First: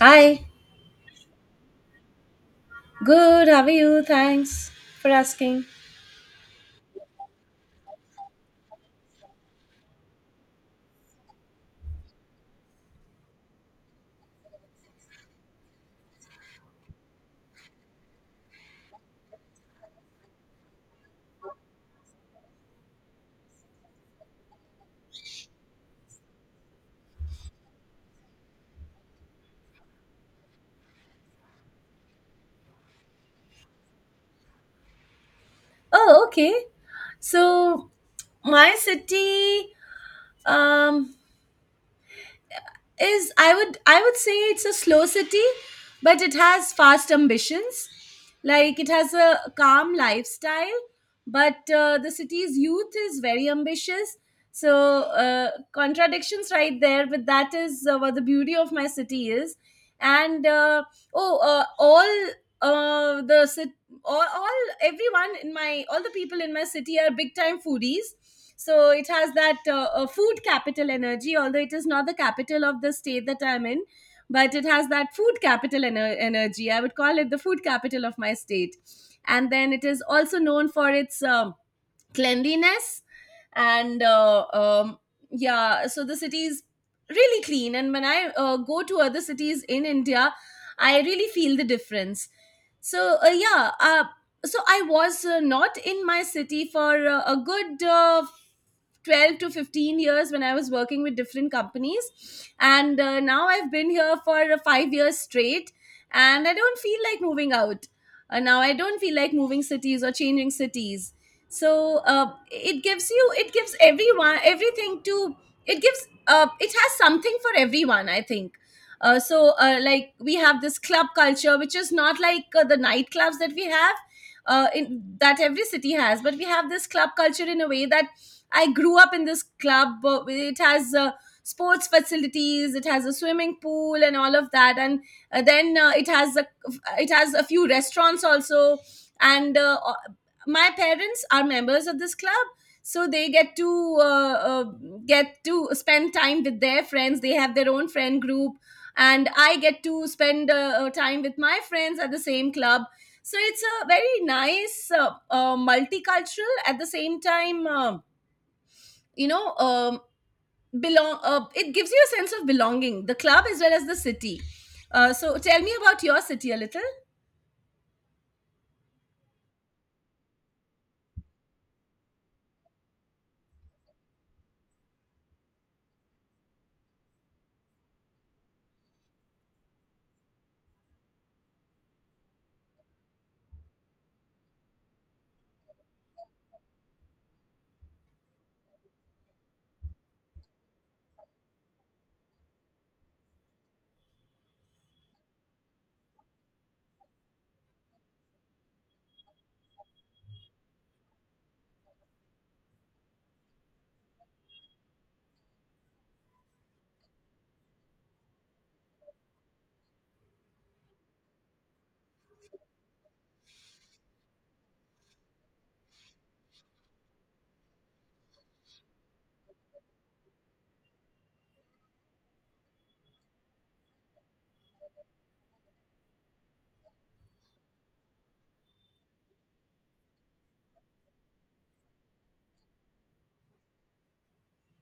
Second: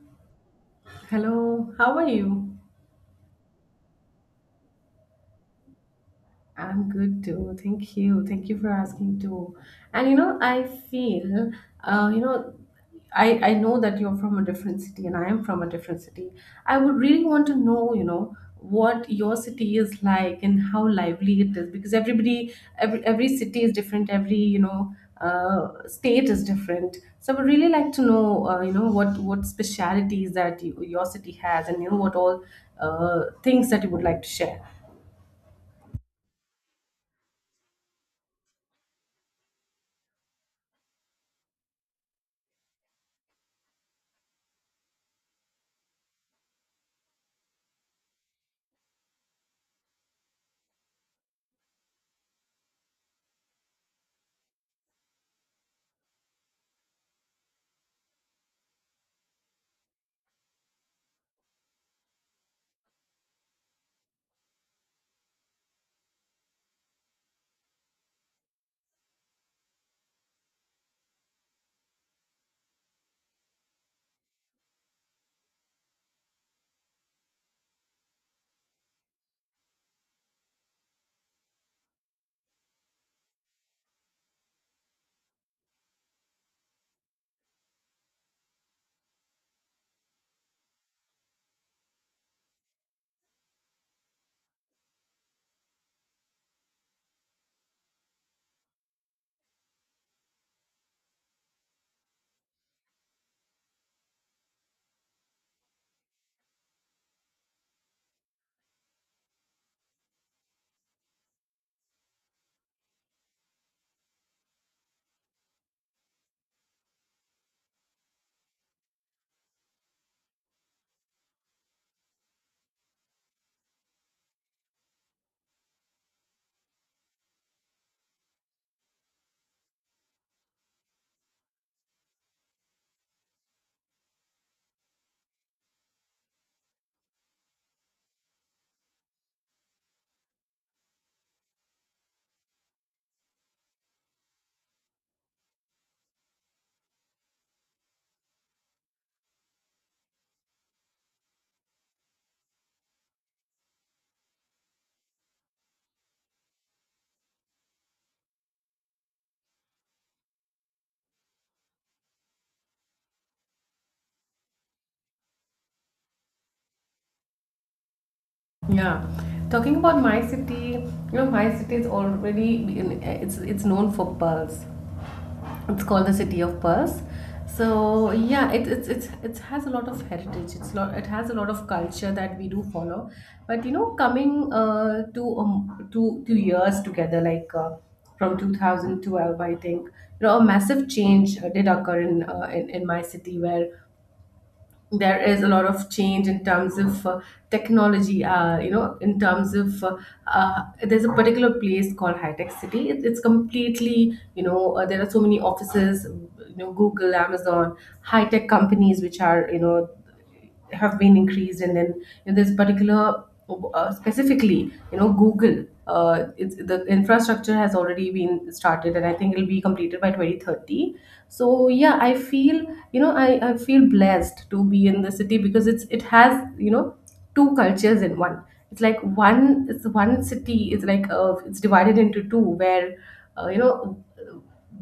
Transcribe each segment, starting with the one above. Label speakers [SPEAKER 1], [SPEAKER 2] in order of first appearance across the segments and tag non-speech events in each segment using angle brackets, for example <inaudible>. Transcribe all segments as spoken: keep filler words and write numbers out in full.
[SPEAKER 1] Hi,
[SPEAKER 2] Hello, how are you?
[SPEAKER 1] good. How are you? Thanks for asking.
[SPEAKER 2] I'm good too. Thank you. Thank you for asking too. And you know, I feel, uh, you know, I I know that you're from a different city and I am from a different city. I would really want to know, you know, what your city is like and how lively it is because everybody, every every city is different. Every you know, uh, state is different. So I would really like to know, uh, you know, what what specialities that you, your city has, and you know what all uh, things that you would like to share.
[SPEAKER 1] Oh, okay. So my city um, is I would I would say it's a slow city, but it has fast ambitions. Like it has a calm lifestyle, but uh, the city's youth is very ambitious. So uh, contradictions right there, but that is uh, what the beauty of my city is. And uh, oh, uh, all uh the cit- all, all everyone in my all the people in my city are big time foodies, so it has that uh, uh, food capital energy, although it is not the capital of the state that I'm in. But it has that food capital ener- energy. I would call it the food capital of my state. And then it is also known for its um, cleanliness. And uh, um, yeah, so the city is really clean, and when I uh, go to other cities in India, I really feel the difference. So uh, yeah, uh, so I was uh, not in my city for uh, a good uh, twelve to fifteen years when I was working with different companies. And uh, now I've been here for uh, five years straight, and I don't feel like moving out. Uh, now I don't feel like moving cities or changing cities. So uh, it gives you it gives everyone everything to it gives uh, it has something for everyone, I think. Uh, so uh, like we have this club culture, which is not like uh, the nightclubs that we have uh, in, that every city has. But we have this club culture in a way that I grew up in this club. Uh, it has uh, sports facilities. It has a swimming pool and all of that. And uh, then uh, it has a it has a few restaurants also. And uh, my parents are members of this club, so they get to uh, uh, get to spend time with their friends. They have their own friend group, and I get to spend uh, uh, time with my friends at the same club. So it's a very nice uh, uh, multicultural, at the same time. Um you know um, belong uh, It gives you a sense of belonging, the club as well as the city. Uh, so tell me about your city a little.
[SPEAKER 2] Yeah, talking about my city, you know, my city is already in, it's it's known for pearls. It's called the city of pearls. So yeah, it it's it's it has a lot of heritage. It's lot it has a lot of culture that we do follow. But you know, coming uh to um two two years together, like, uh, from two thousand twelve, I think you know a massive change uh, did occur in, uh, in in my city, where there is a lot of change in terms of, uh, technology, uh, you know in terms of, uh, uh, there's a particular place called high tech city. It, it's completely, you know uh, there are so many offices, you know Google, Amazon, high tech companies which are, you know have been increased, and then, you know, there's particular, uh, specifically, you know Google, uh, it's, the infrastructure has already been started, and I think it'll be completed by twenty thirty. So yeah, I feel, you know I, I feel blessed to be in the city because it's it has, you know two cultures in one. It's like one, it's one city is like, uh, it's divided into two, where, uh, you know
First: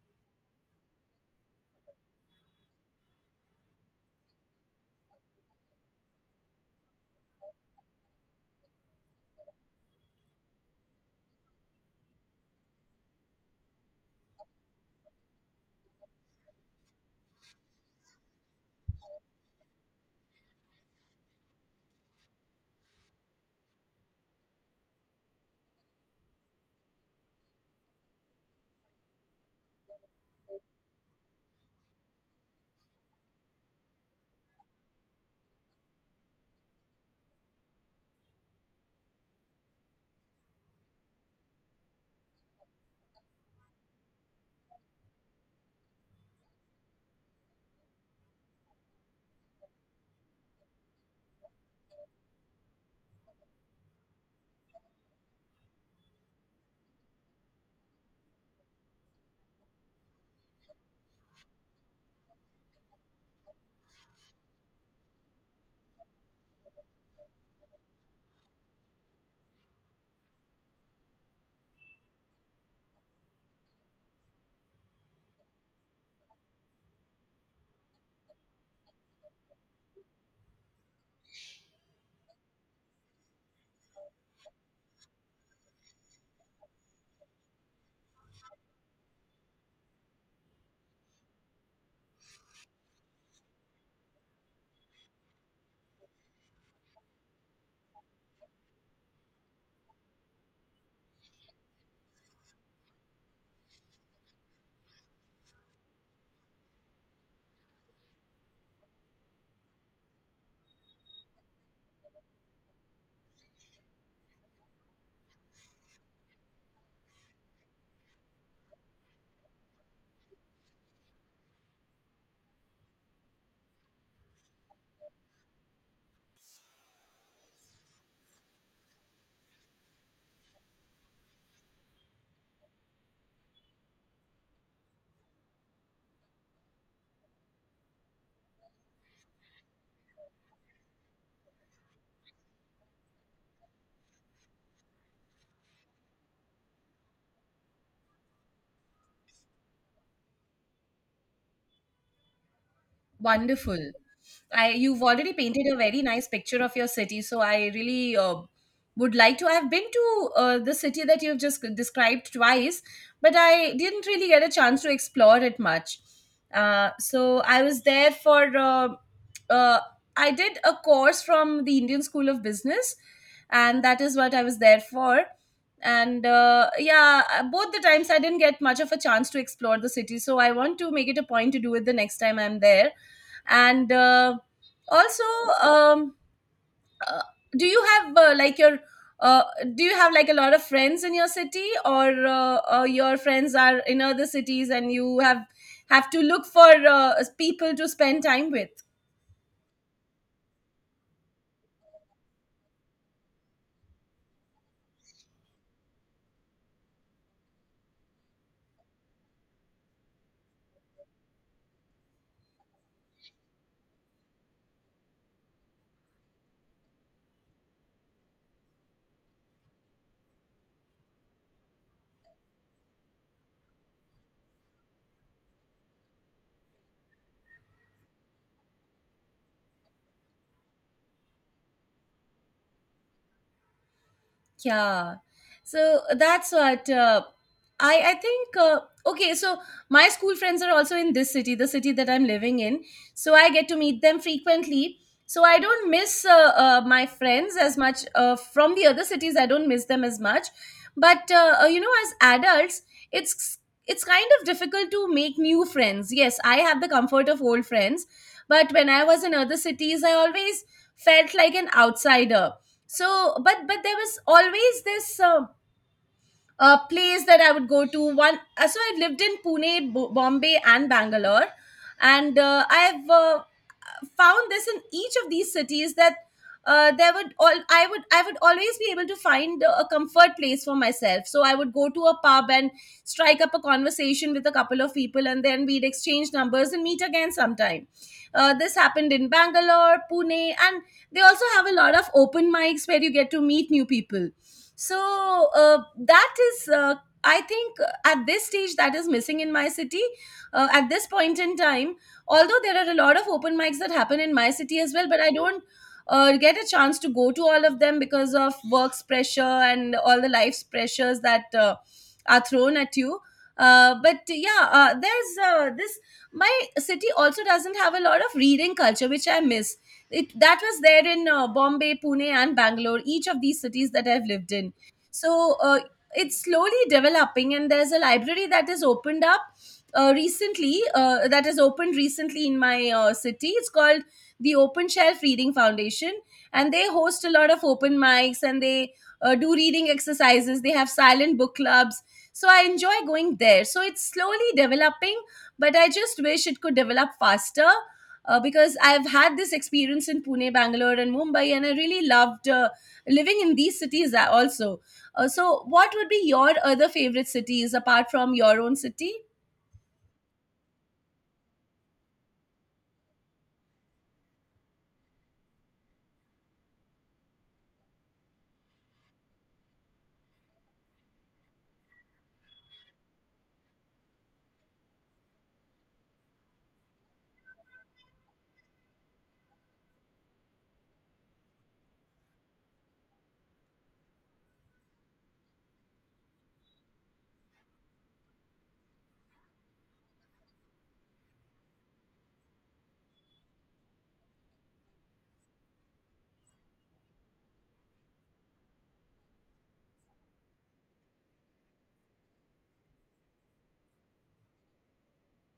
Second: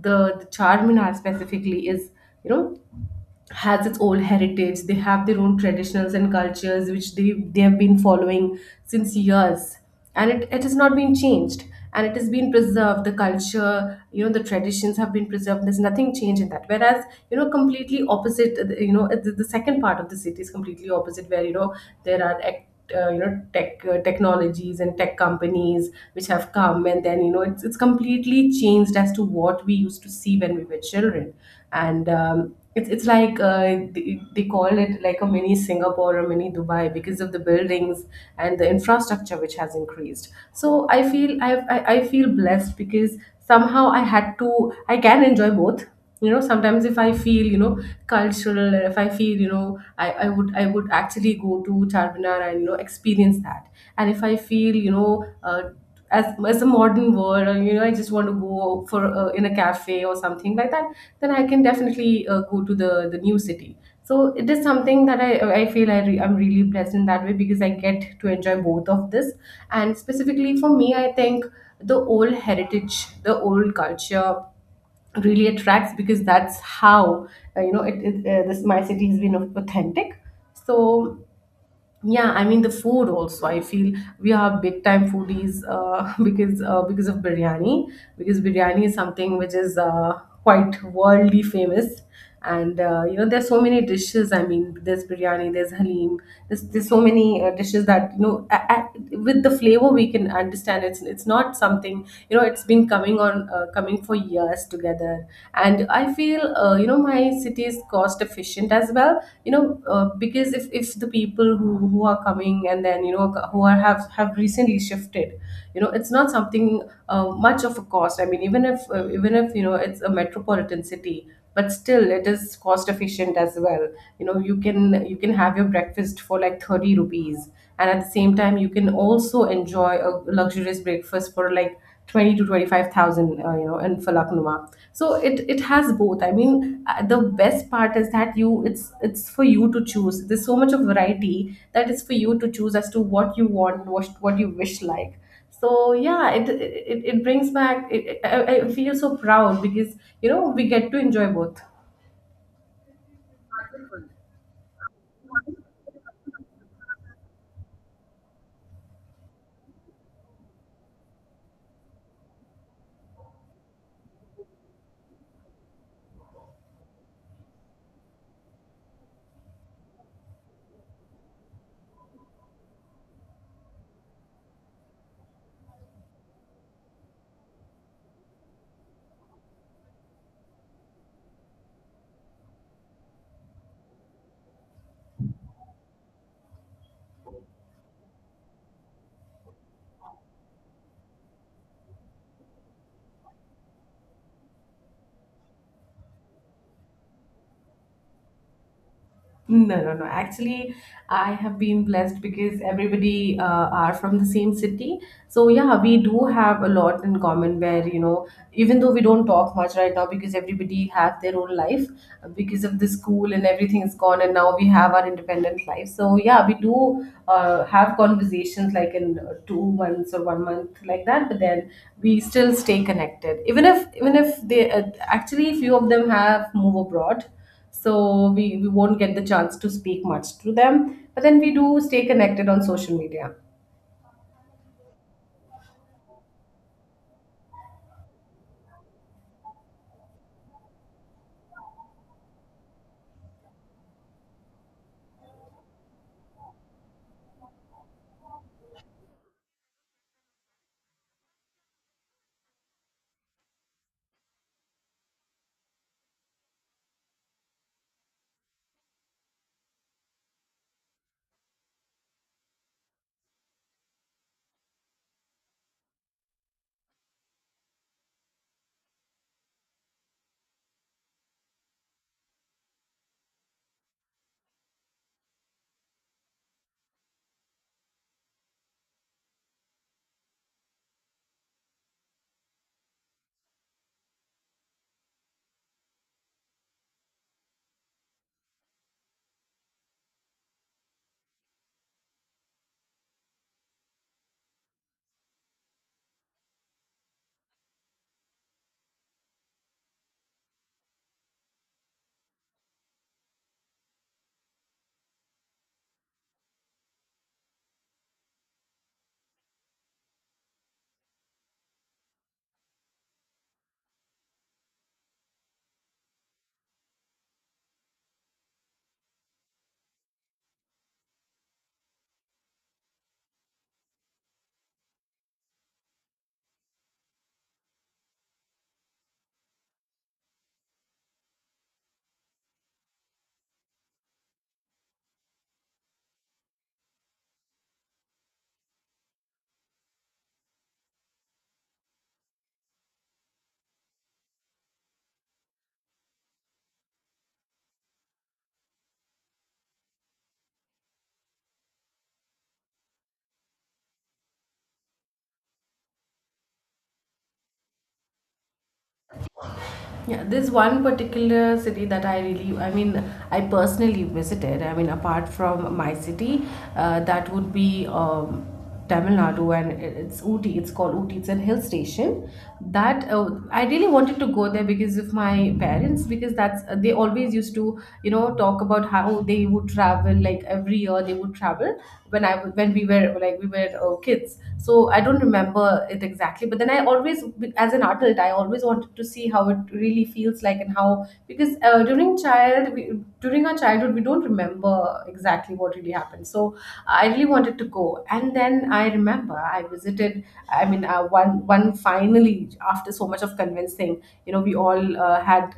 [SPEAKER 2] the, the Charminar specifically is you know has its own heritage. They have their own traditions and cultures which they they have been following since years, and it, it has not been changed, and it has been preserved. The culture, you know, the traditions have been preserved. There's nothing changed in that. Whereas, you know, completely opposite. uh, You know, uh, the, the second part of the city is completely opposite, where, you know there are. Act, uh, you know Tech, uh, technologies and tech companies which have come, and then, you know it's, it's completely changed as to what we used to see when we were children. And, um, it's it's like, uh, they, they call it like a mini Singapore or mini Dubai because of the buildings and the infrastructure which has increased. So I feel, I I, I feel blessed because somehow, I had to I can enjoy both. You know, sometimes if I feel, you know cultural, and if I feel, you know I, I would, I would actually go to Charminar and, you know experience that. And if I feel, you know uh, as as a modern world, or, you know I just want to go for, uh, in a cafe or something like that, then I can definitely, uh, go to the the new city. So it is something that i i feel, i re- I'm really blessed in that way because I get to enjoy both of this. And specifically for me, I think the old heritage, the old culture really attracts, because that's how, uh, you know, it, it uh, this my city has been authentic. So yeah, I mean, the food also. I feel we are big time foodies, uh, <laughs> because, uh, because of biryani. Because biryani is something which is, uh, quite worldly famous, and, uh, you know, there's so many dishes. I mean, there's biryani, there's halim, there's there's so many, uh, dishes that, you know a a with the flavor, we can understand. It's it's not something, you know, it's been coming on, uh, coming for years together, there. And I feel, uh, you know, my city is cost efficient as well. You know uh, because if, if the people who, who are coming, and then, you know who are, have have recently shifted, you know it's not something, uh, much of a cost. I mean, even if, uh, even if you know it's a metropolitan city, but still it is cost efficient as well. You know, you can, you can have your breakfast for like thirty rupees, and at the same time you can also enjoy a luxurious breakfast for like twenty to twenty five thousand, uh, you know, in Falaknuma. So it it has both. I mean, uh, the best part is that, you it's, it's for you to choose. There's so much of variety that is for you to choose as to what you want, what what you wish like. So yeah, it it, it brings back. It, I, I feel so proud because, you know we get to enjoy both.
[SPEAKER 1] Wonderful. I You've already painted a very nice picture of your city, so I really uh, would like to. I've been to uh, the city that you've just described twice, but I didn't really get a chance to explore it much. Uh, so I was there for. Uh, uh, I did a course from the Indian School of Business, and that is what I was there for. And uh, yeah, uh, both the times I didn't get much of a chance to explore the city, so I want to make it a point to do it the next time I'm there. And uh, also, um, uh, do you have uh, like your uh, do you have like a lot of friends in your city, or uh, uh, your friends are in other cities and you have have to look for uh, people to spend time with?
[SPEAKER 2] No, no, no. Actually, I have been blessed because everybody, uh, are from the same city. So yeah, we do have a lot in common where, you know, even though we don't talk much right now because everybody have their own life, uh, because of the school, and everything is gone, and now we have our independent life. So yeah, we do, uh, have conversations like in, uh, two months or one month like that, but then we still stay connected. Even if even if they, uh, actually, few of them have move abroad, so we, we won't get the chance to speak much to them, but then we do stay connected on social media.
[SPEAKER 1] Yeah. So uh, that's what uh, I I think. Uh, okay, so my school friends are also in this city, the city that I'm living in. So I get to meet them frequently. So I don't miss uh, uh, my friends as much uh, from the other cities. I don't miss them as much. But uh, uh, you know, as adults, it's it's kind of difficult to make new friends. Yes, I have the comfort of old friends, but when I was in other cities, I always felt like an outsider. So but but there was always this uh, uh, place that I would go to one. Uh, so I lived in Pune, B- bombay, and Bangalore, and uh, I've uh, found this in each of these cities, that uh, there would all I would I would always be able to find a comfort place for myself. So I would go to a pub and strike up a conversation with a couple of people, and then we'd exchange numbers and meet again sometime. Uh, this happened in Bangalore, Pune, and they also have a lot of open mics where you get to meet new people. So uh, that is uh, I think uh, at this stage that is missing in my city, uh, at this point in time. Although there are a lot of open mics that happen in my city as well, but I don't uh, get a chance to go to all of them because of work's pressure and all the life's pressures that uh, are thrown at you. Uh, but yeah, uh, there's uh, this my city also doesn't have a lot of reading culture, which I miss. It That was there in uh, Bombay, Pune, and Bangalore, each of these cities that I've lived in. So uh, it's slowly developing, and there's a library that is opened up uh, recently uh, that has opened recently in my uh, city. It's called the Open Shelf Reading Foundation, and they host a lot of open mics, and they uh, do reading exercises. They have silent book clubs, so I enjoy going there. So it's slowly developing, but I just wish it could develop faster, uh, because I've had this experience in Pune, Bangalore, and Mumbai, and I really loved uh, living in these cities a- also. Uh, so, what would be your other favorite cities apart from your own city?
[SPEAKER 2] Yeah, there's one particular city that I really, I mean, I personally visited, I mean, apart from my city, uh, that would be, um, Tamil Nadu. And it- it's Ooty. It's called Ooty. It's a hill station. That, uh, I really wanted to go there because of my parents. Because that's uh, they always used to, you know talk about how they would travel. Like every year they would travel, when I when we were like we were uh, kids. So I don't remember it exactly, but then I always, as an adult, I always wanted to see how it really feels like, and how, because, uh, during child we, during our childhood we don't remember exactly what really happened. So I really wanted to go, and then I remember I visited. I mean, uh, one one finally, after so much of convincing, you know, we all, uh, had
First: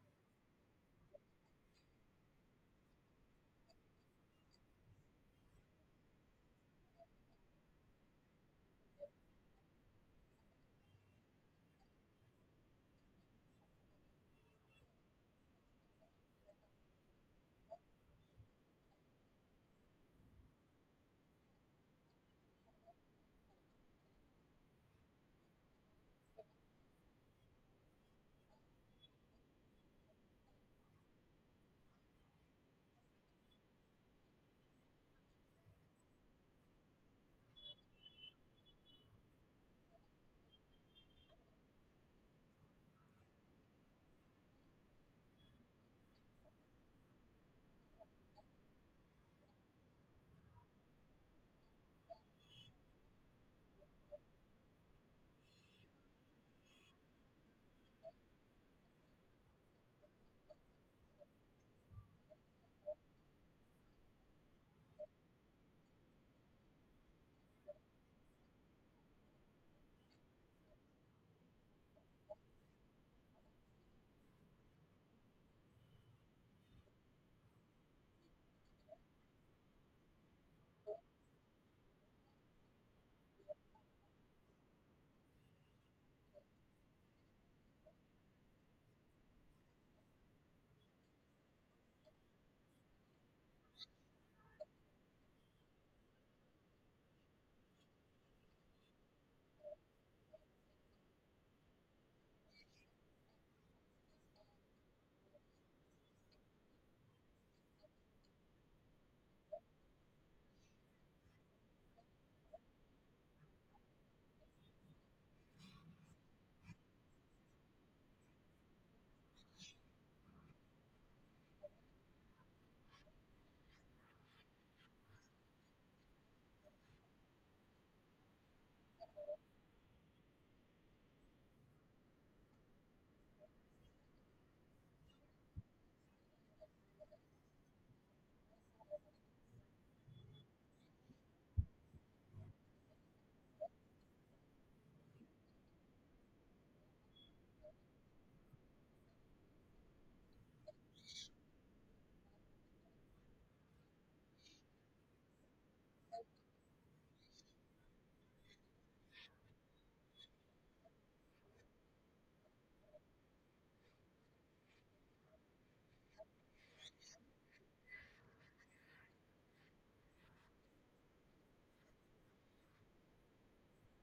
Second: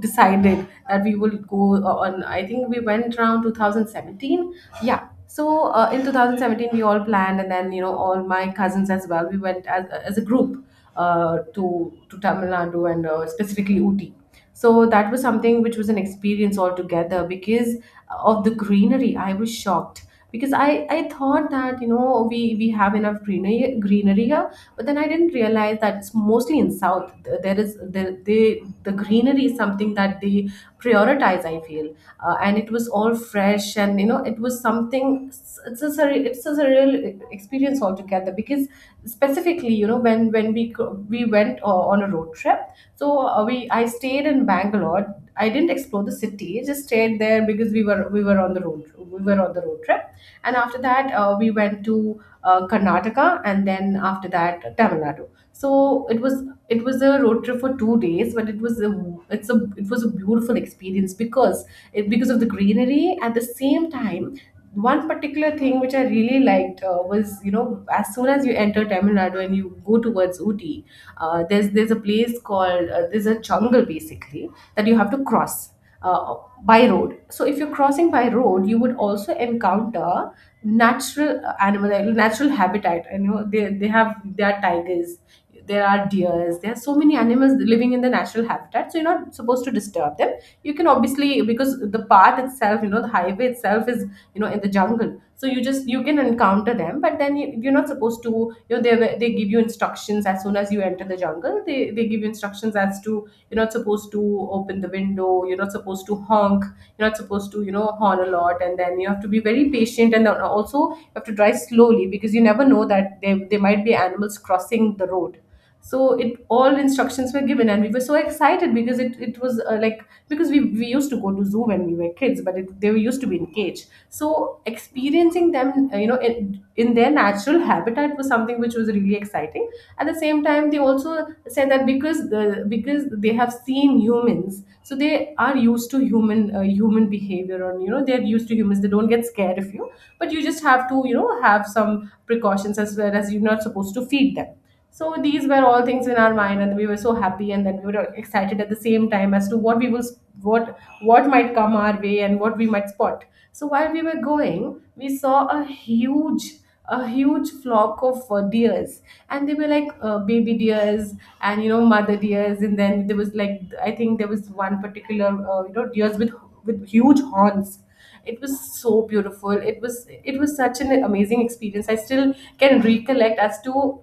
[SPEAKER 2] decided that we will go, uh, on I think we went around two thousand seventeen. Yeah, so, uh, in two thousand seventeen we all planned, and then, you know, all my cousins as well, we went as, as a group, uh, to to Tamil Nadu, and, uh, specifically Ooty. So that was something which was an experience altogether because of the greenery. I was shocked because i i thought that, you know we we have enough greenery greenery here. But then I didn't realize that it's mostly in south. Th- there is the, they the greenery is something that they prioritize, I feel. uh, and it was all fresh, and you know it was something, it's it's a surre- it's a surreal, e, experience altogether because specifically, you know, when, when we, co- we went, uh, on a road trip. So, uh, we I stayed in Bangalore. I didn't explore the city. I just stayed there because, we were we were on the road, we were on the road trip. And after that, uh, we went to, uh, Karnataka, and then after that, Tamil Nadu. So it was it was a road trip for two days, but, it was a it's a it was a beautiful experience because, it, because of the greenery. At the same time, one particular thing which I really liked, uh, was, you know, as soon as you enter Tamil Nadu and you go towards Ooty, uh, there's there's a place called, uh, there's a jungle basically, that you have to cross, uh, by road. So if you're crossing by road, you would also encounter natural uh, animal, uh, natural habitat. You know, they, they have there are tigers, there are deers, there are so many animals living in the natural habitat, so you're not supposed to disturb them. You can obviously, because the path itself, you know, the highway itself is, you know, in the jungle, so you just, you can encounter them. But then you, you're not supposed to, you know, they were- they give you instructions as soon as you enter the jungle. They they give you instructions as to you're not supposed to open the window, you're not supposed to honk, you're not supposed to, you know, horn a lot. And then you have to be very patient, and then also you have to drive slowly, because you never know that there, there might be animals crossing the road. So it, all instructions were given, and we were so excited because it, it was uh, like, because we, we used to go to zoo when we were kids, but it, they were used to be in cage, so experiencing them, uh, you know, in, in their natural habitat was something which was really exciting. At the same time, they also said that because the, because they have seen humans, so they are used to human, uh, human behavior, and you know they're used to humans, they don't get scared of you. But you just have to, you know, have some precautions as well, as you're not supposed to feed them. So these were all things in our mind, and we were so happy, and then we were excited at the same time as to what we will, what what might come our way, and what we might spot. So while we were going, we saw a huge, a huge flock of uh, deers, and they were like uh, baby deers and, you know, mother deers, and then there was like, I think there was one particular, uh, you know, deers with with huge horns. It was so beautiful. It was, it was such an amazing experience. I still can recollect as to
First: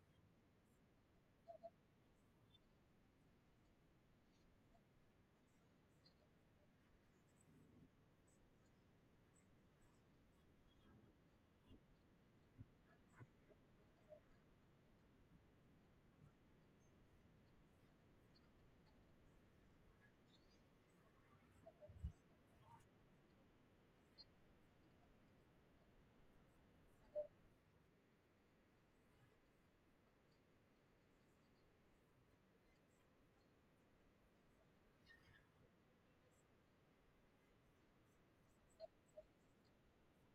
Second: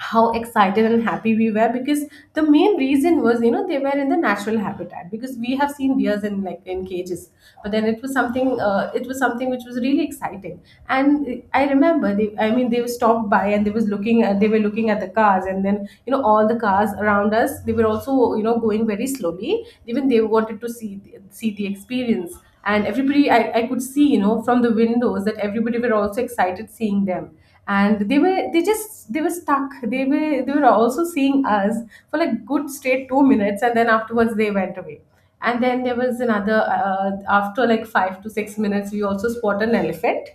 [SPEAKER 2] how excited and happy we were, because the main reason was, you know, they were in the natural habitat, because we have seen deers in, like in cages. But then it was something, uh, it was something which was really exciting. And I remember they, I mean, they stopped by and they was looking at, they were looking at the cars, and then you know all the cars around us, they were also, you know, going very slowly, even they wanted to see, see the experience. And everybody, I, I could see, you know, from the windows, that everybody were also excited seeing them. And they were, they just, they were stuck, they were, they were also seeing us for like good straight two minutes, and then afterwards they went away. And then there was another, uh, after like five to six minutes, we also spotted an elephant.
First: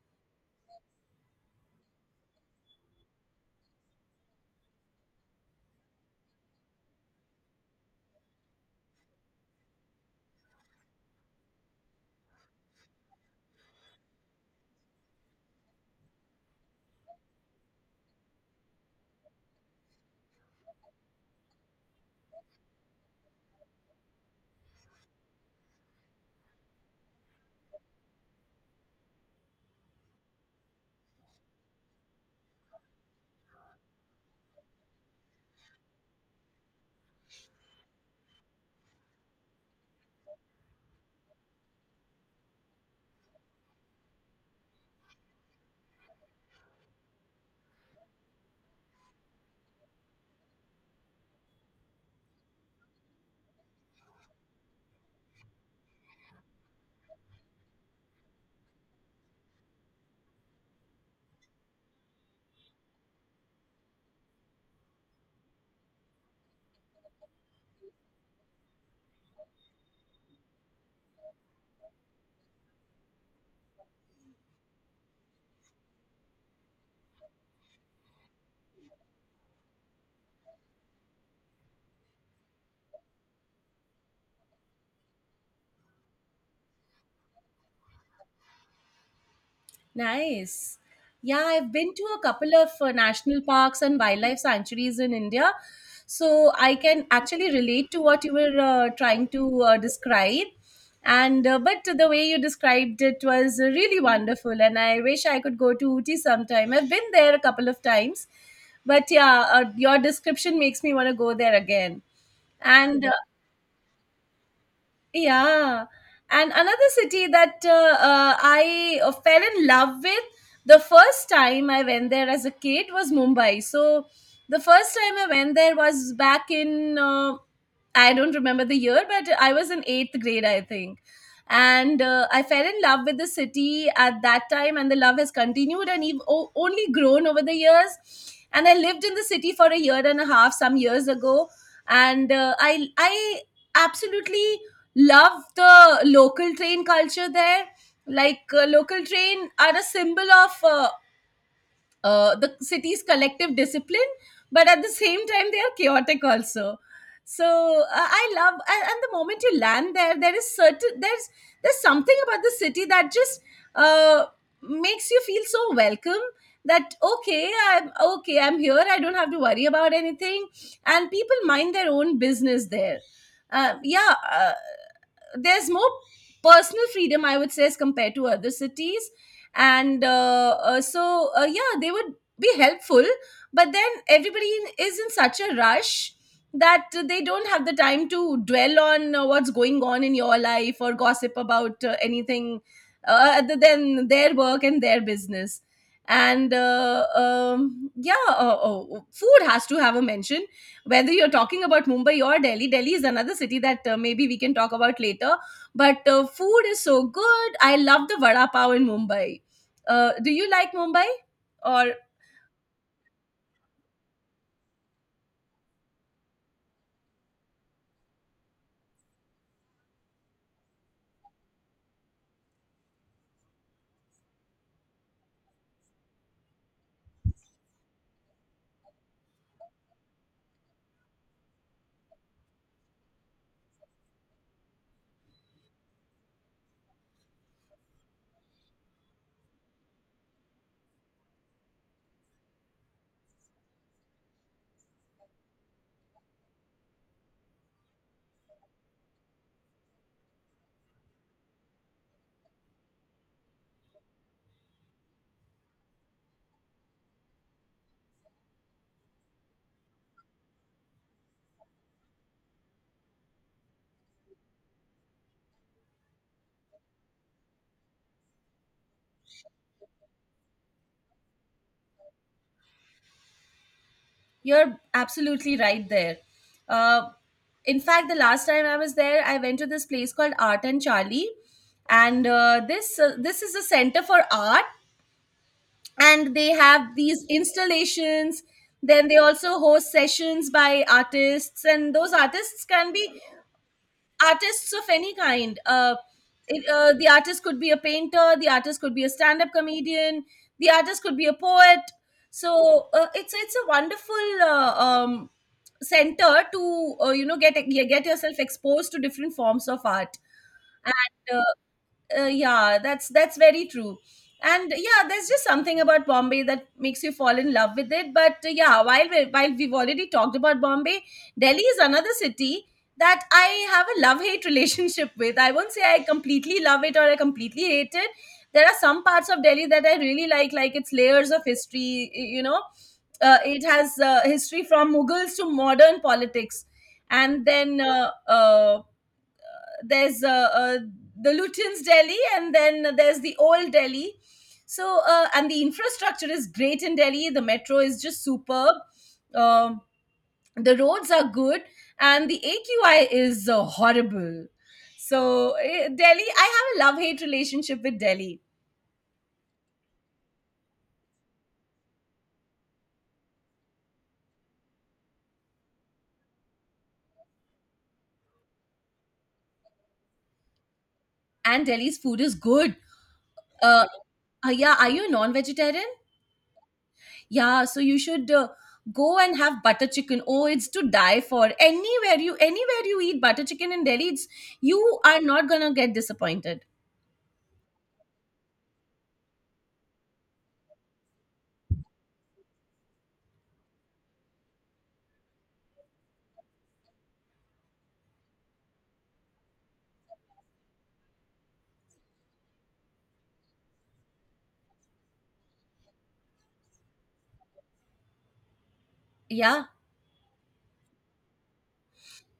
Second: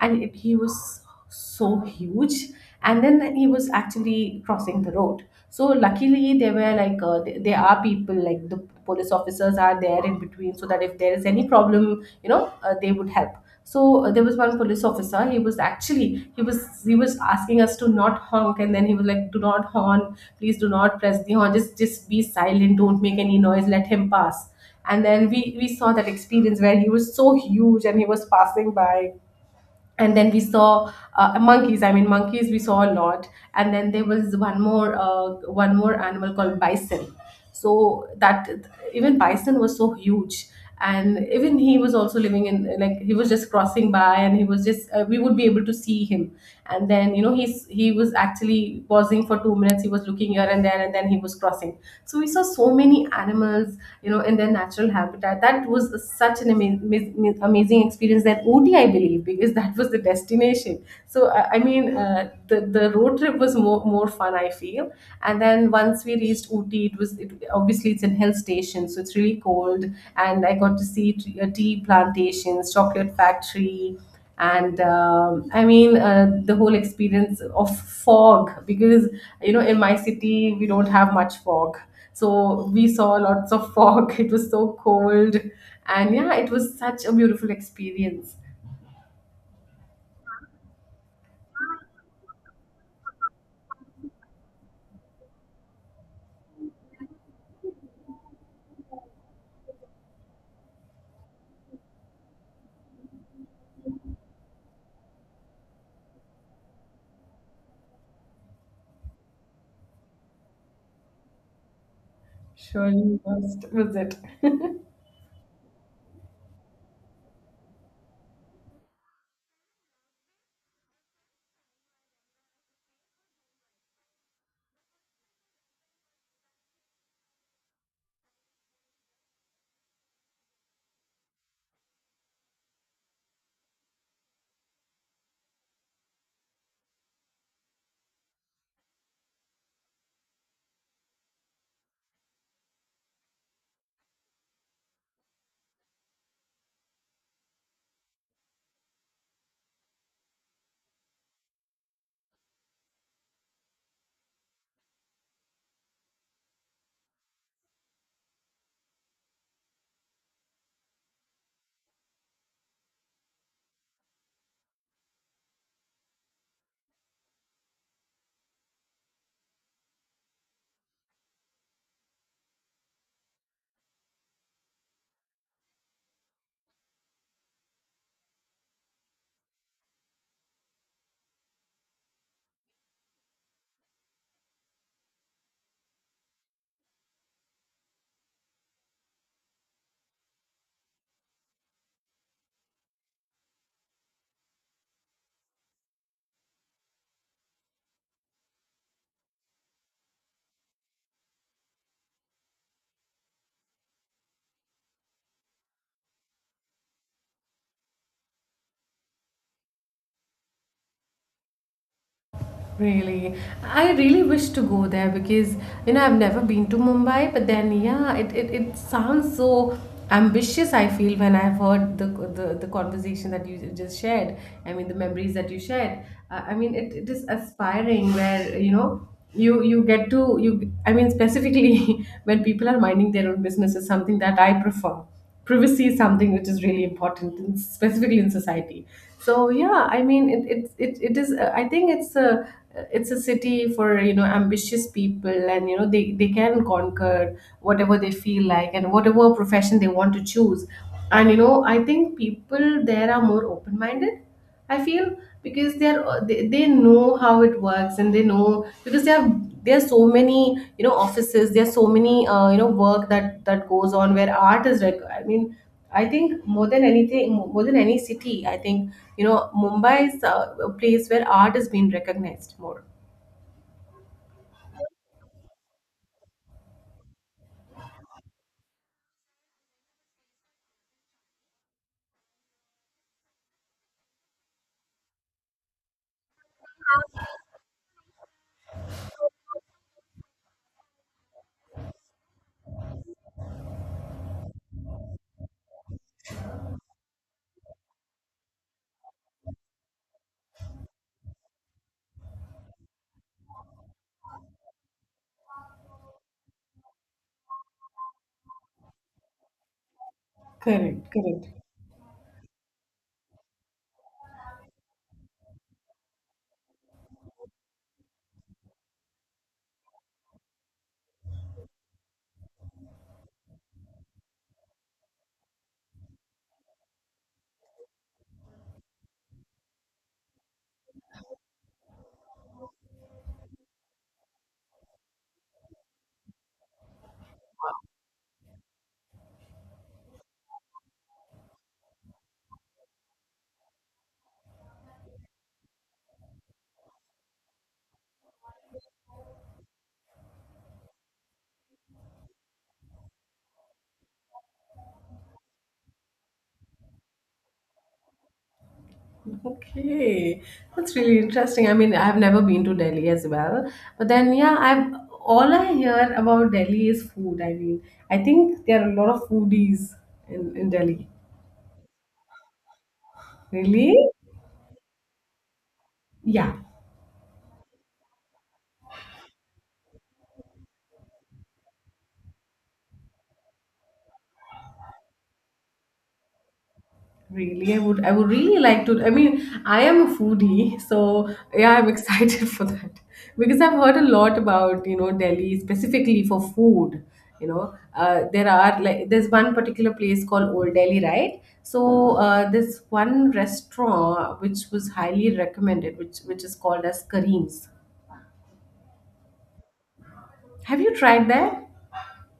[SPEAKER 2] And it, he was so huge, and then he was actually crossing the road. So luckily, they were like, uh, th- there are people, like the police officers are there in between, so that if there is any problem, you know, uh, they would help. So uh, there was one police officer. He was actually, he was, he was asking us to not honk, and then he was like, "Do not honk, please. Do not press the horn. Just just be silent. Don't make any noise. Let him pass." And then we we saw that experience where he was so huge and he was passing by. And then we saw uh, monkeys, I mean, monkeys we saw a lot. And then there was one more, uh, one more animal called bison. So that, even bison was so huge, and even he was also living in, like, he was just crossing by, and he was just, uh, we would be able to see him. And then, you know, he's, he was actually pausing for two minutes, he was looking here and there, and then he was crossing. So we saw so many animals, you know, in their natural habitat. That was such an amazing, amazing experience. That Ooty, I believe, because <laughs> that was the destination. So I I mean, uh, the the road trip was more more fun, I feel. And then once we reached Ooty, it was it, obviously it's in hill station, so it's really cold. And I got to see, t- uh, tea plantations, chocolate factory, and um, I mean, uh, the whole experience of fog, because you know in my city we don't have much fog, so we saw lots of fog. <laughs> It was so cold, and yeah, it was such a beautiful experience.
[SPEAKER 1] Nice. Yeah, I've been to a couple of uh, national parks and wildlife sanctuaries in India. So I can actually relate to what you were uh, trying to uh, describe. And uh, But the way you described it was really wonderful, and I wish I could go to Uti sometime. I've been there a couple of times, but yeah, uh, your description makes me want to go there again. And uh,
[SPEAKER 2] Surely, must visit. <laughs>
[SPEAKER 1] yeah. And another city that uh, uh, I uh, fell in love with the first time I went there as a kid was Mumbai. So the first time I went there was back in uh, I don't remember the year, but I was in eighth grade, I think. And uh, I fell in love with the city at that time, and the love has continued and even o- only grown over the years. And I lived in the city for a year and a half some years ago, and uh, I I absolutely love the local train culture there. Like uh, local train are a symbol of uh, uh, the city's collective discipline, but at the same time, they are chaotic also. So uh, I love, and, and the moment you land there, there is certain there's there's something about the city that just uh, makes you feel so welcome. That, okay, I'm okay, I'm here. I don't have to worry about anything, and people mind their own business there. Uh, yeah, uh, there's more personal freedom, I would say, as compared to other cities. And uh, uh, so uh, yeah, they would be helpful, but then everybody in- is in such a rush that they don't have the time to dwell on uh, what's going on in your life or gossip about uh, anything uh, other than their work and their business. And uh, um, yeah, uh, oh, food has to have a mention, whether you're talking about Mumbai or Delhi. Delhi is another city that uh, maybe we can talk about later, but uh, food is so good. I love the vada pav in Mumbai. Uh, do you like Mumbai? Or...
[SPEAKER 2] Really, I really wish to go there because, you know, I've never been to Mumbai, but then yeah, it, it, it sounds so ambitious, I feel, when I've heard the the, the conversation that you just shared. I mean, the memories that you shared. Uh, I mean it, it is aspiring where, you know, you you get to you. I mean, specifically <laughs> when people are minding their own business is something that I prefer. Privacy is something which is really important in, specifically in society. So yeah, I mean it it, it, it is, uh, I think it's a, it's a city for, you know, ambitious people, and you know they, they can conquer whatever they feel like and whatever profession they want to choose. And you know I think people there are more open minded, I feel, because they are, uh, they, they know how it works, and they know because they have, there's so many, you know, offices, there's so many, uh, you know, work that that goes on where art is rec- I mean, I think more than anything, more than any city, I think, you know, Mumbai is uh, a place where art is being recognized more.
[SPEAKER 1] You're absolutely right there. Uh, in fact, the last time I was there, I went to this place called Art and Charlie, and uh, this uh, this is a center for art, and they have these installations. Then they also host sessions by artists, and those artists can be artists of any kind. Uh, it, uh, the artist could be a painter, the artist could be a stand-up comedian, the artist could be a poet. So uh, it's it's a wonderful uh, um, center to uh, you know get get yourself exposed to different forms of art.
[SPEAKER 2] Correct,
[SPEAKER 1] And, uh,
[SPEAKER 2] correct.
[SPEAKER 1] uh, yeah, that's that's very true, and yeah, there's just something about Bombay that makes you fall in love with it, but uh, yeah, while we, while we've already talked about Bombay. Delhi is another city that I have a love hate <laughs> relationship with. I won't say I completely love it or I completely hate it. There are some parts of Delhi that I really like like its layers of history. Y- you know, uh, it has uh, history from Mughals to modern politics. And then uh, uh, there's uh, uh, the Lutyens Delhi, and then there's the old Delhi. So, uh, and the infrastructure is great in Delhi. The metro is just superb. Um the roads are good, and the A Q I is uh, horrible. So, eh, Delhi, I have a love hate relationship with Delhi,
[SPEAKER 2] Okay, that's really interesting. I mean, I've never been to Delhi as well, but then yeah, I've, all I hear about Delhi is food. I mean, I think there are a lot of foodies in, in Delhi.
[SPEAKER 1] and Delhi's food is good. Uh,
[SPEAKER 2] Really?
[SPEAKER 1] uh, yeah, are you a non vegetarian?
[SPEAKER 2] Yeah.
[SPEAKER 1] Yeah, so you should uh, go and have butter chicken. Oh, it's to die for. Anywhere you anywhere you eat butter chicken in Delhi, it's you are not gonna get disappointed.
[SPEAKER 2] Really, I would I would really like to. I mean, I am a foodie, so yeah, I'm excited <laughs> for that, because I've heard a lot about, you know, Delhi specifically for food. You know, uh, there are like, there's one particular place called Old Delhi, right? So uh, there's one restaurant which was highly recommended, which which is called as Kareem's.
[SPEAKER 1] Yeah.
[SPEAKER 2] Have you tried that?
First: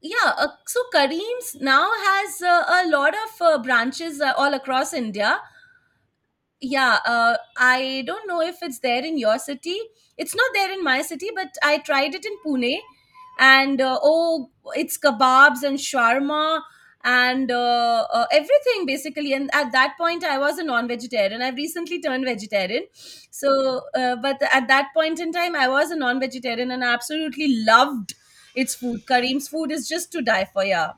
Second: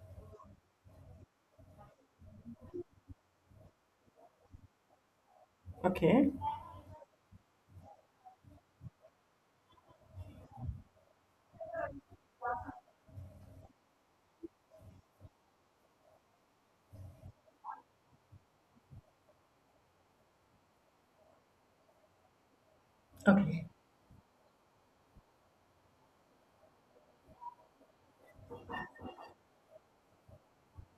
[SPEAKER 1] Yeah, uh, so Kareem's now has uh, a lot of uh, branches uh, all across India.
[SPEAKER 2] Okay.
[SPEAKER 1] Yeah, uh, I don't know if it's there in your city. It's not there in my city, but I tried it in Pune, and uh, oh, it's kebabs and shawarma and uh, uh, everything basically. And at that point I was a non-vegetarian. I've recently turned vegetarian.
[SPEAKER 2] Okay.
[SPEAKER 1] So uh, but at that point in time I was a non-vegetarian and I absolutely loved its food. Kareem's food is just to die for. Yeah.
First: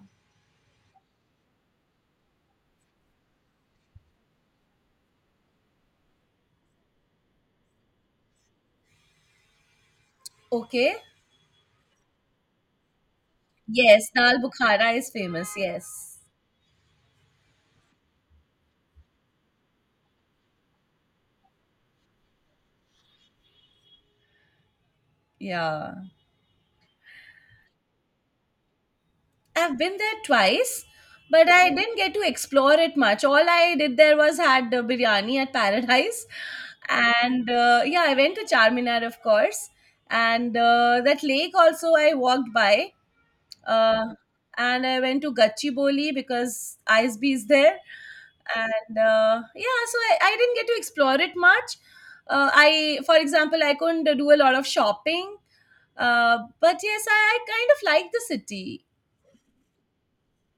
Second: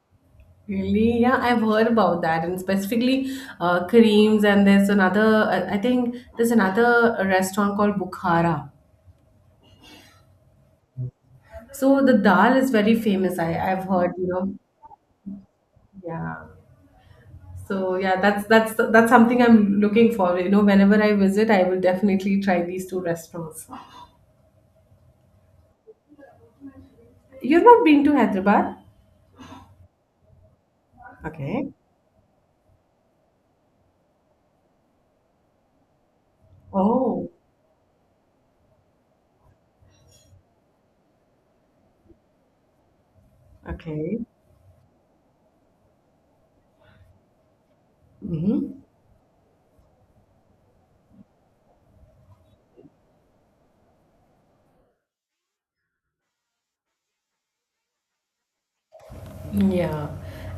[SPEAKER 2] Really? Yeah, I've heard about that, and specifically uh, Kareem's, and there's another, I I think there's another restaurant called Bukhara.
[SPEAKER 1] Okay.
[SPEAKER 2] So the dal is very famous. I I've
[SPEAKER 1] Yes,
[SPEAKER 2] heard, you
[SPEAKER 1] dal
[SPEAKER 2] know.
[SPEAKER 1] bukhara is famous, yes.
[SPEAKER 2] Yeah. So yeah, that's that's that's something I'm looking for. You know, whenever I visit, I will definitely try these two restaurants.
[SPEAKER 1] Yeah,
[SPEAKER 2] You've not been to Hyderabad?
[SPEAKER 1] I've been there twice, but I
[SPEAKER 2] Okay.
[SPEAKER 1] didn't get to explore it much. All I did there was had uh, biryani at Paradise,
[SPEAKER 2] Oh,
[SPEAKER 1] and uh, yeah, I went to Charminar, of course, and uh, that lake also I walked by, uh,
[SPEAKER 2] okay.
[SPEAKER 1] and I went to Gachibowli because I S B is there,
[SPEAKER 2] Mm-hmm.
[SPEAKER 1] and uh, yeah, so I, I didn't get to explore it much. Uh, I, for example, I couldn't do a lot of shopping, uh, but yes, I, I kind of like the city.
[SPEAKER 2] Yeah.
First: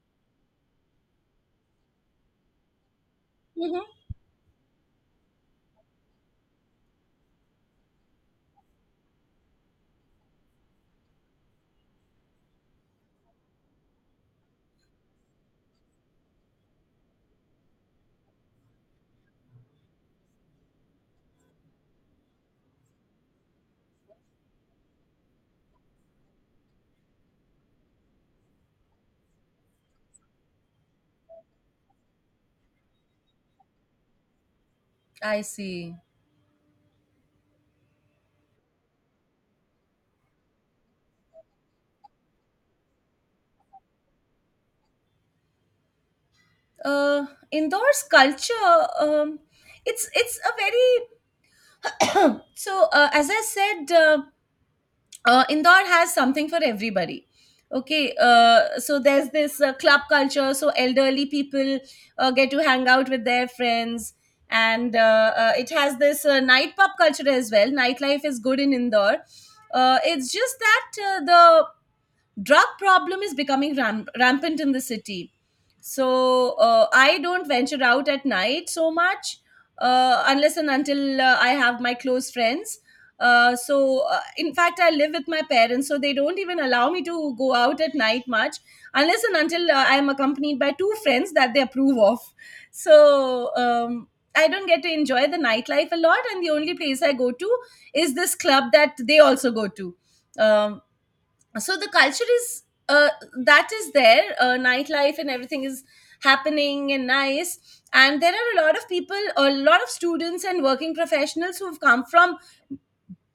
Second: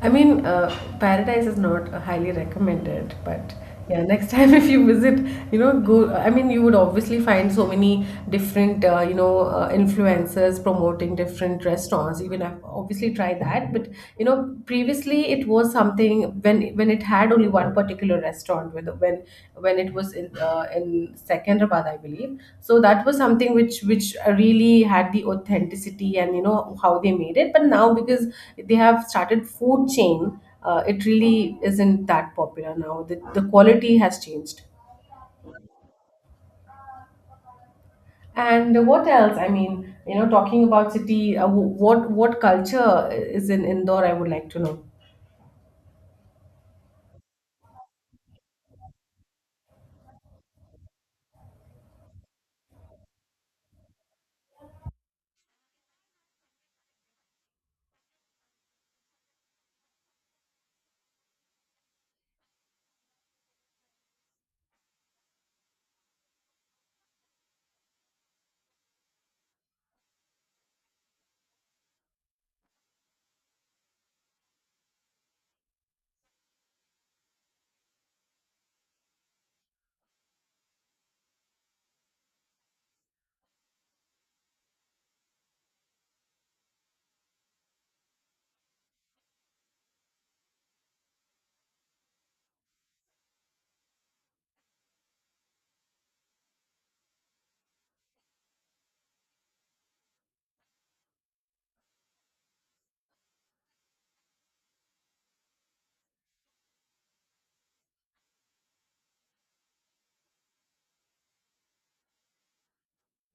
[SPEAKER 2] I mean, uh, paradise is not uh, highly recommended, but
[SPEAKER 1] Mhm.
[SPEAKER 2] yeah, next time <laughs> if you visit, you know, go. I mean, you would obviously find so many different, uh, you know, uh, influencers promoting different restaurants. Even I've obviously tried that, but you know, previously it was something when when when it had only one particular restaurant when when when it was in, uh, in Secunderabad, I believe. So that was something which which really had the authenticity and you know how they made it. But now because they have started food chain, uh, it really isn't that popular now. The the quality has changed.
[SPEAKER 1] I see.
[SPEAKER 2] And what else? I mean, you know, talking about city, uh, wh- what what culture is in Indore? I would like to know.
[SPEAKER 1] Uh, Indoors culture. Um, it's it's a very <clears throat> so uh, as I said, uh, uh, indoor has something for everybody. Okay, uh, so there's this uh, club culture. So elderly people uh, get to hang out with their friends, and uh, uh, it has this uh, night pub culture as well. Nightlife is good in indoor. Uh, it's just that uh, the drug problem is becoming ram- rampant in the city, so uh, I don't venture out at night so much, uh, unless and until uh, I have my close friends. Uh, so uh, in fact, I live with my parents, so they don't even allow me to go out at night much unless and until uh, I am accompanied by two friends that they approve of. So um, I don't get to enjoy the nightlife a lot, and the only place I go to is this club that they also go to. um, so the culture is uh, that is there. Uh, nightlife and everything is happening and nice, and there are a lot of people, a lot of students and working professionals who've come from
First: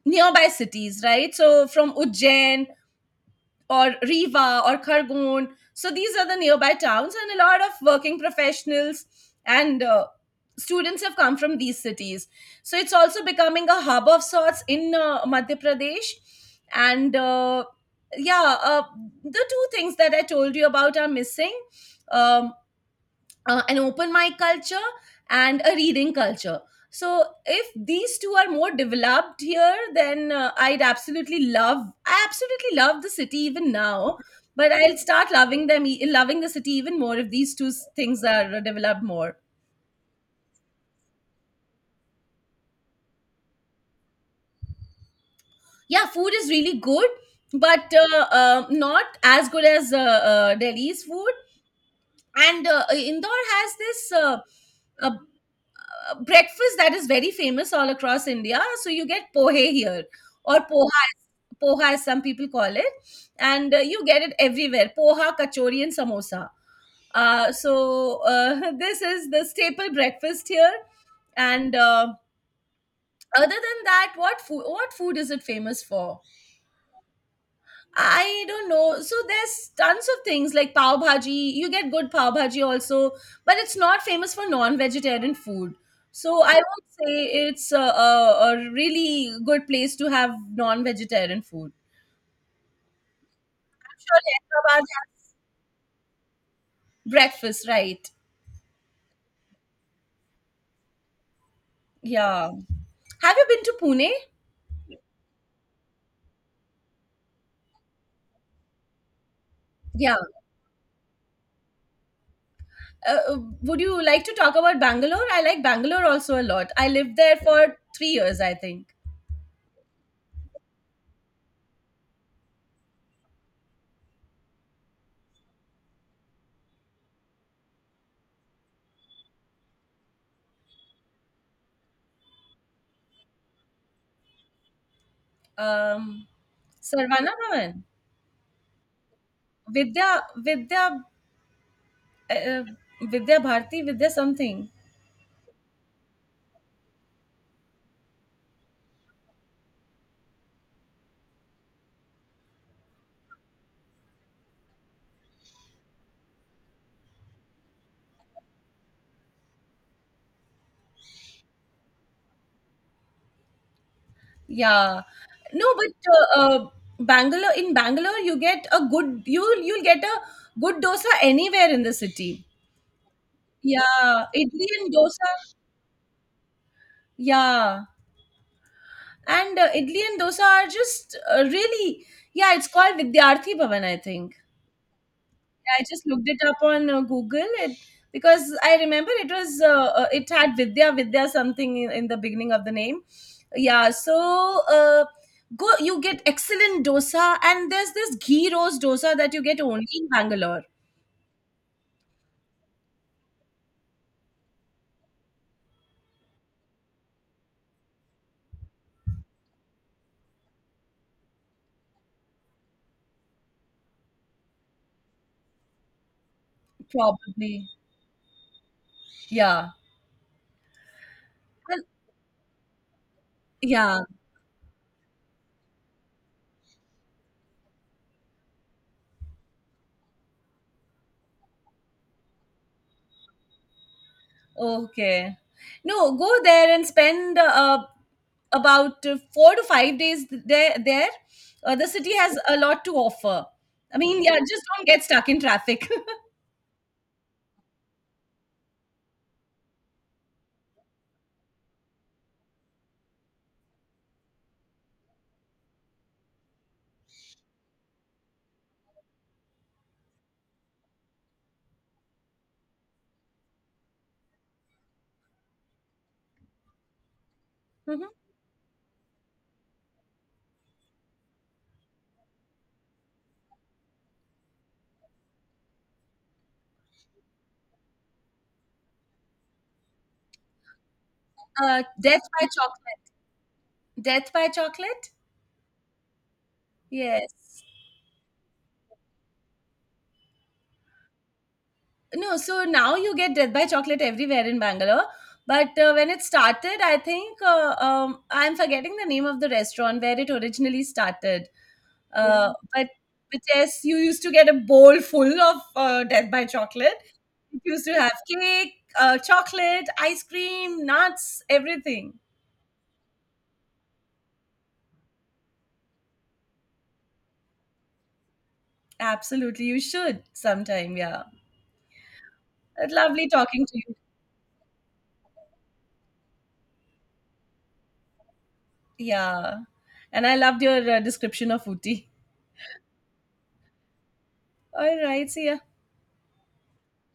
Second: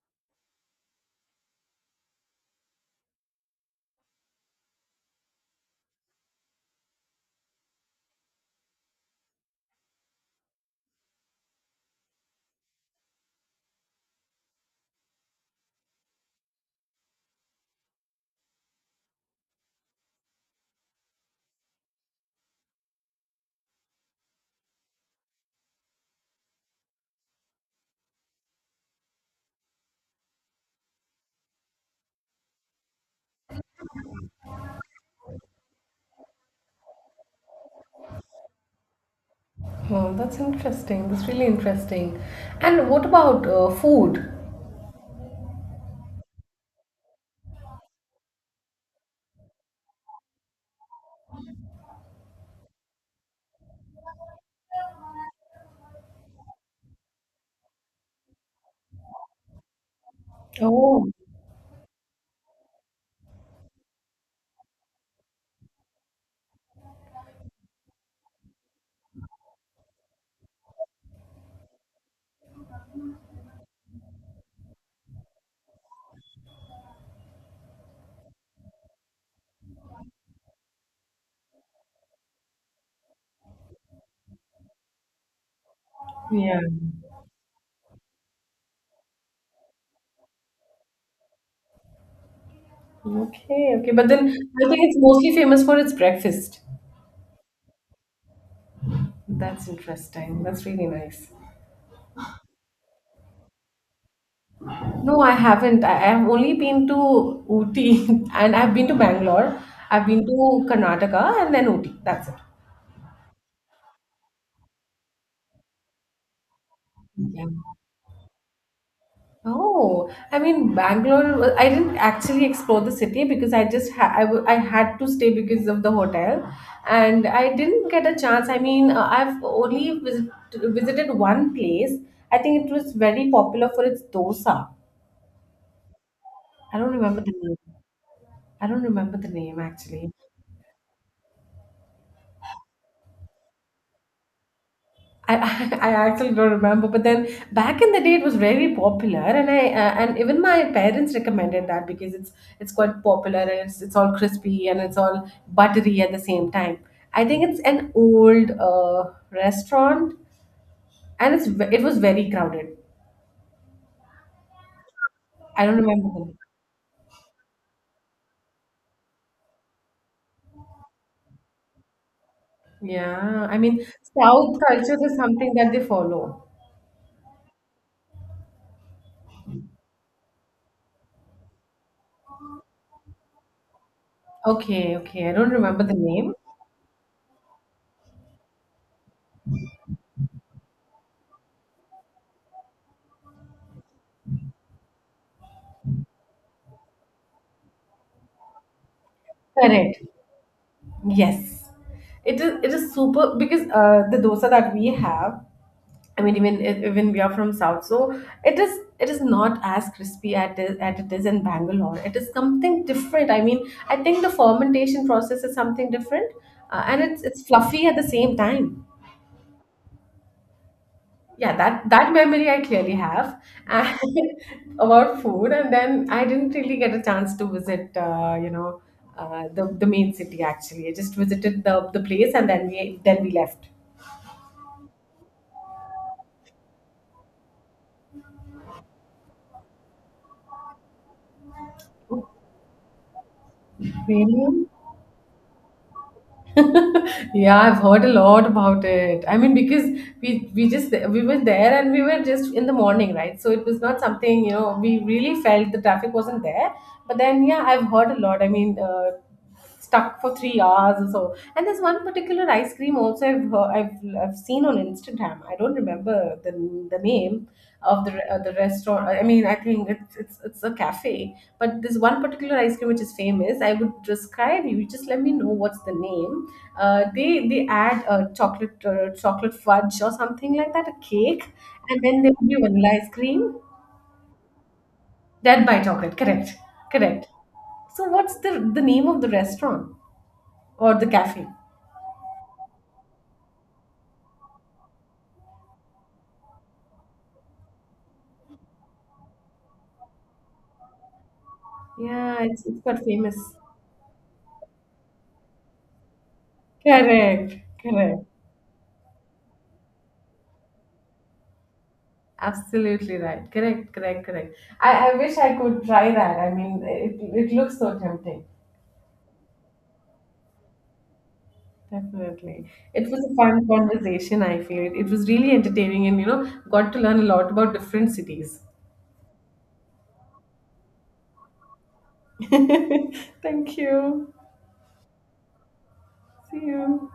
[SPEAKER 1] nearby cities, right? So from Ujjain or Riva or Khargone. So these are the nearby towns, and a lot of working professionals and uh, students have come from these cities. So it's also becoming a hub of sorts in uh, Madhya Pradesh. And uh, yeah, uh, the two things that I told you about are missing. Um, uh, an open mic culture and a reading culture. So if these two are more developed here, then uh, I'd absolutely love. I absolutely love the city even now, but I'll start loving them, e- loving the city even more if these two s- things are uh, developed more.
[SPEAKER 2] Oh, that's interesting. That's really interesting. And what about uh, food?
[SPEAKER 1] Yeah, food is really good, but uh, uh, not as good as uh, uh, Delhi's food. And uh, Indore has this uh, a uh, breakfast that is very famous all across India. So you get pohe here or poha,
[SPEAKER 2] Oh,
[SPEAKER 1] as- poha as some people call it, and uh, you get it everywhere. Poha, kachori, and samosa. Uh, so uh, <laughs> this is the staple breakfast here. And uh, Other than that, what food? What food is it famous for? I don't know. So there's tons of things like pav bhaji. You get good pav bhaji also, but it's not famous for non-vegetarian food. So I
[SPEAKER 2] yeah.
[SPEAKER 1] would say it's a, a, a really good place to have non-vegetarian food.
[SPEAKER 2] Okay, okay. But then
[SPEAKER 1] Sure,
[SPEAKER 2] I think
[SPEAKER 1] Hyderabad
[SPEAKER 2] it's
[SPEAKER 1] has
[SPEAKER 2] mostly famous for its breakfast.
[SPEAKER 1] breakfast, right?
[SPEAKER 2] That's interesting. That's really nice.
[SPEAKER 1] Yeah. Have you been to Pune?
[SPEAKER 2] No, I haven't. I I have only been to Ooty <laughs> and I've been to Bangalore. I've
[SPEAKER 1] Yeah.
[SPEAKER 2] been to Karnataka and then Ooty. That's it.
[SPEAKER 1] Uh, uh, would you like to talk about Bangalore? I like Bangalore also a lot. I lived there
[SPEAKER 2] Yeah.
[SPEAKER 1] for three years, I think.
[SPEAKER 2] Oh, I mean, Bangalore, wa- I didn't actually explore the city because I just ha I, w I had to stay because of the hotel, and I didn't get a chance. I mean, uh, I've only visit visited one place. I think it was very popular for its dosa.
[SPEAKER 1] Um,
[SPEAKER 2] I don't remember the
[SPEAKER 1] Sarvana
[SPEAKER 2] name.
[SPEAKER 1] Bhavan.
[SPEAKER 2] I don't remember the name
[SPEAKER 1] Vidya
[SPEAKER 2] actually.
[SPEAKER 1] Vidya uh, uh, Vidya Bharati, Vidya something.
[SPEAKER 2] I, <laughs> I actually don't remember, but then back in the day it was very popular, and I, uh, and even my parents recommended that, because it's it's quite popular, and it's it's all crispy and it's all buttery at the same time. I think it's an old, uh, restaurant, and it's ve- it was very crowded.
[SPEAKER 1] Yeah. No,
[SPEAKER 2] I don't
[SPEAKER 1] but
[SPEAKER 2] remember the name.
[SPEAKER 1] uh, uh, Bangalore in Bangalore, you get a good you will you'll get a good dosa anywhere in the city.
[SPEAKER 2] Yeah, I mean,
[SPEAKER 1] Yeah,
[SPEAKER 2] South
[SPEAKER 1] idli and
[SPEAKER 2] culture is
[SPEAKER 1] dosa.
[SPEAKER 2] something that they follow.
[SPEAKER 1] Yeah, and uh, idli and dosa are just uh, really yeah. It's called Vidyarthi Bhavan, I think.
[SPEAKER 2] Okay, okay, I don't
[SPEAKER 1] I
[SPEAKER 2] remember the
[SPEAKER 1] just looked
[SPEAKER 2] name.
[SPEAKER 1] it up on uh, Google it, because I remember it was uh, uh, it had Vidya Vidya something in, in the beginning of the name. Yeah, so uh, go, you get excellent dosa, and there's this ghee rose dosa that you get only
[SPEAKER 2] Correct.
[SPEAKER 1] in Bangalore,
[SPEAKER 2] Yes. It is it is super, because uh, the dosa that we have, I mean, even if- even we are from South, so it is it is not as crispy at it, at it is in Bangalore. It is something different. I mean, I think the fermentation process is something different, uh, and it's it's
[SPEAKER 1] probably.
[SPEAKER 2] fluffy at the same time.
[SPEAKER 1] Yeah.
[SPEAKER 2] Yeah,
[SPEAKER 1] Well,
[SPEAKER 2] that that memory I clearly have, and
[SPEAKER 1] yeah.
[SPEAKER 2] <laughs> about food, and then I didn't really get a chance to visit, uh, you know, uh, the the main city. Actually, I just visited the the place, and then we then we left.
[SPEAKER 1] Okay, no, go there and spend uh, about uh, four to five days there. There, uh, the city has a lot to offer. I mean, yeah, just
[SPEAKER 2] Really?
[SPEAKER 1] don't get stuck in traffic.
[SPEAKER 2] Yeah, I've heard a lot about it. I mean, because we we just we were there, and we were just in the morning, right? So it was not something, you know, we really felt the traffic wasn't there. But then yeah, I've heard a lot. I mean, uh, stuck for three hours or so. And there's one particular ice cream also I've heard, I've I've seen on Instagram. I don't remember the the name,
[SPEAKER 1] <laughs>
[SPEAKER 2] of
[SPEAKER 1] Mhm.
[SPEAKER 2] the uh, the restaurant. I mean, I think it's it's it's a cafe. But this one particular ice cream which is famous, I would describe you. Just let me know what's the name. Uh, they they add uh, chocolate, uh, chocolate fudge or something like that, a cake,
[SPEAKER 1] Uh,
[SPEAKER 2] and
[SPEAKER 1] Death
[SPEAKER 2] then there
[SPEAKER 1] by
[SPEAKER 2] would be vanilla ice
[SPEAKER 1] Chocolate.
[SPEAKER 2] cream.
[SPEAKER 1] Death by Chocolate?
[SPEAKER 2] Dead by chocolate, correct, correct.
[SPEAKER 1] Yes.
[SPEAKER 2] So what's the the name of the restaurant or the cafe?
[SPEAKER 1] No, so now you get Death by Chocolate everywhere in Bangalore. But uh, when it started, I think uh, um, I'm forgetting the name of the restaurant where it originally started.
[SPEAKER 2] Yeah,
[SPEAKER 1] Uh,
[SPEAKER 2] it's it's
[SPEAKER 1] but,
[SPEAKER 2] quite famous.
[SPEAKER 1] but yes, you used to get a bowl full of uh, Death by Chocolate.
[SPEAKER 2] Correct,
[SPEAKER 1] It used to have
[SPEAKER 2] correct.
[SPEAKER 1] cake, uh, chocolate, ice cream, nuts, everything.
[SPEAKER 2] Absolutely right. Correct, correct, correct. I, I wish I could try that. I mean, it, it looks so tempting.
[SPEAKER 1] Absolutely, you should sometime. Yeah,
[SPEAKER 2] Definitely. It was
[SPEAKER 1] lovely
[SPEAKER 2] a
[SPEAKER 1] talking
[SPEAKER 2] fun
[SPEAKER 1] to you.
[SPEAKER 2] conversation, I feel. It, it was really entertaining and, you know, got to learn a lot about different cities.
[SPEAKER 1] Yeah. And I loved your uh, description of Ooty.
[SPEAKER 2] <laughs> Thank you.
[SPEAKER 1] All right. See ya.
[SPEAKER 2] See you.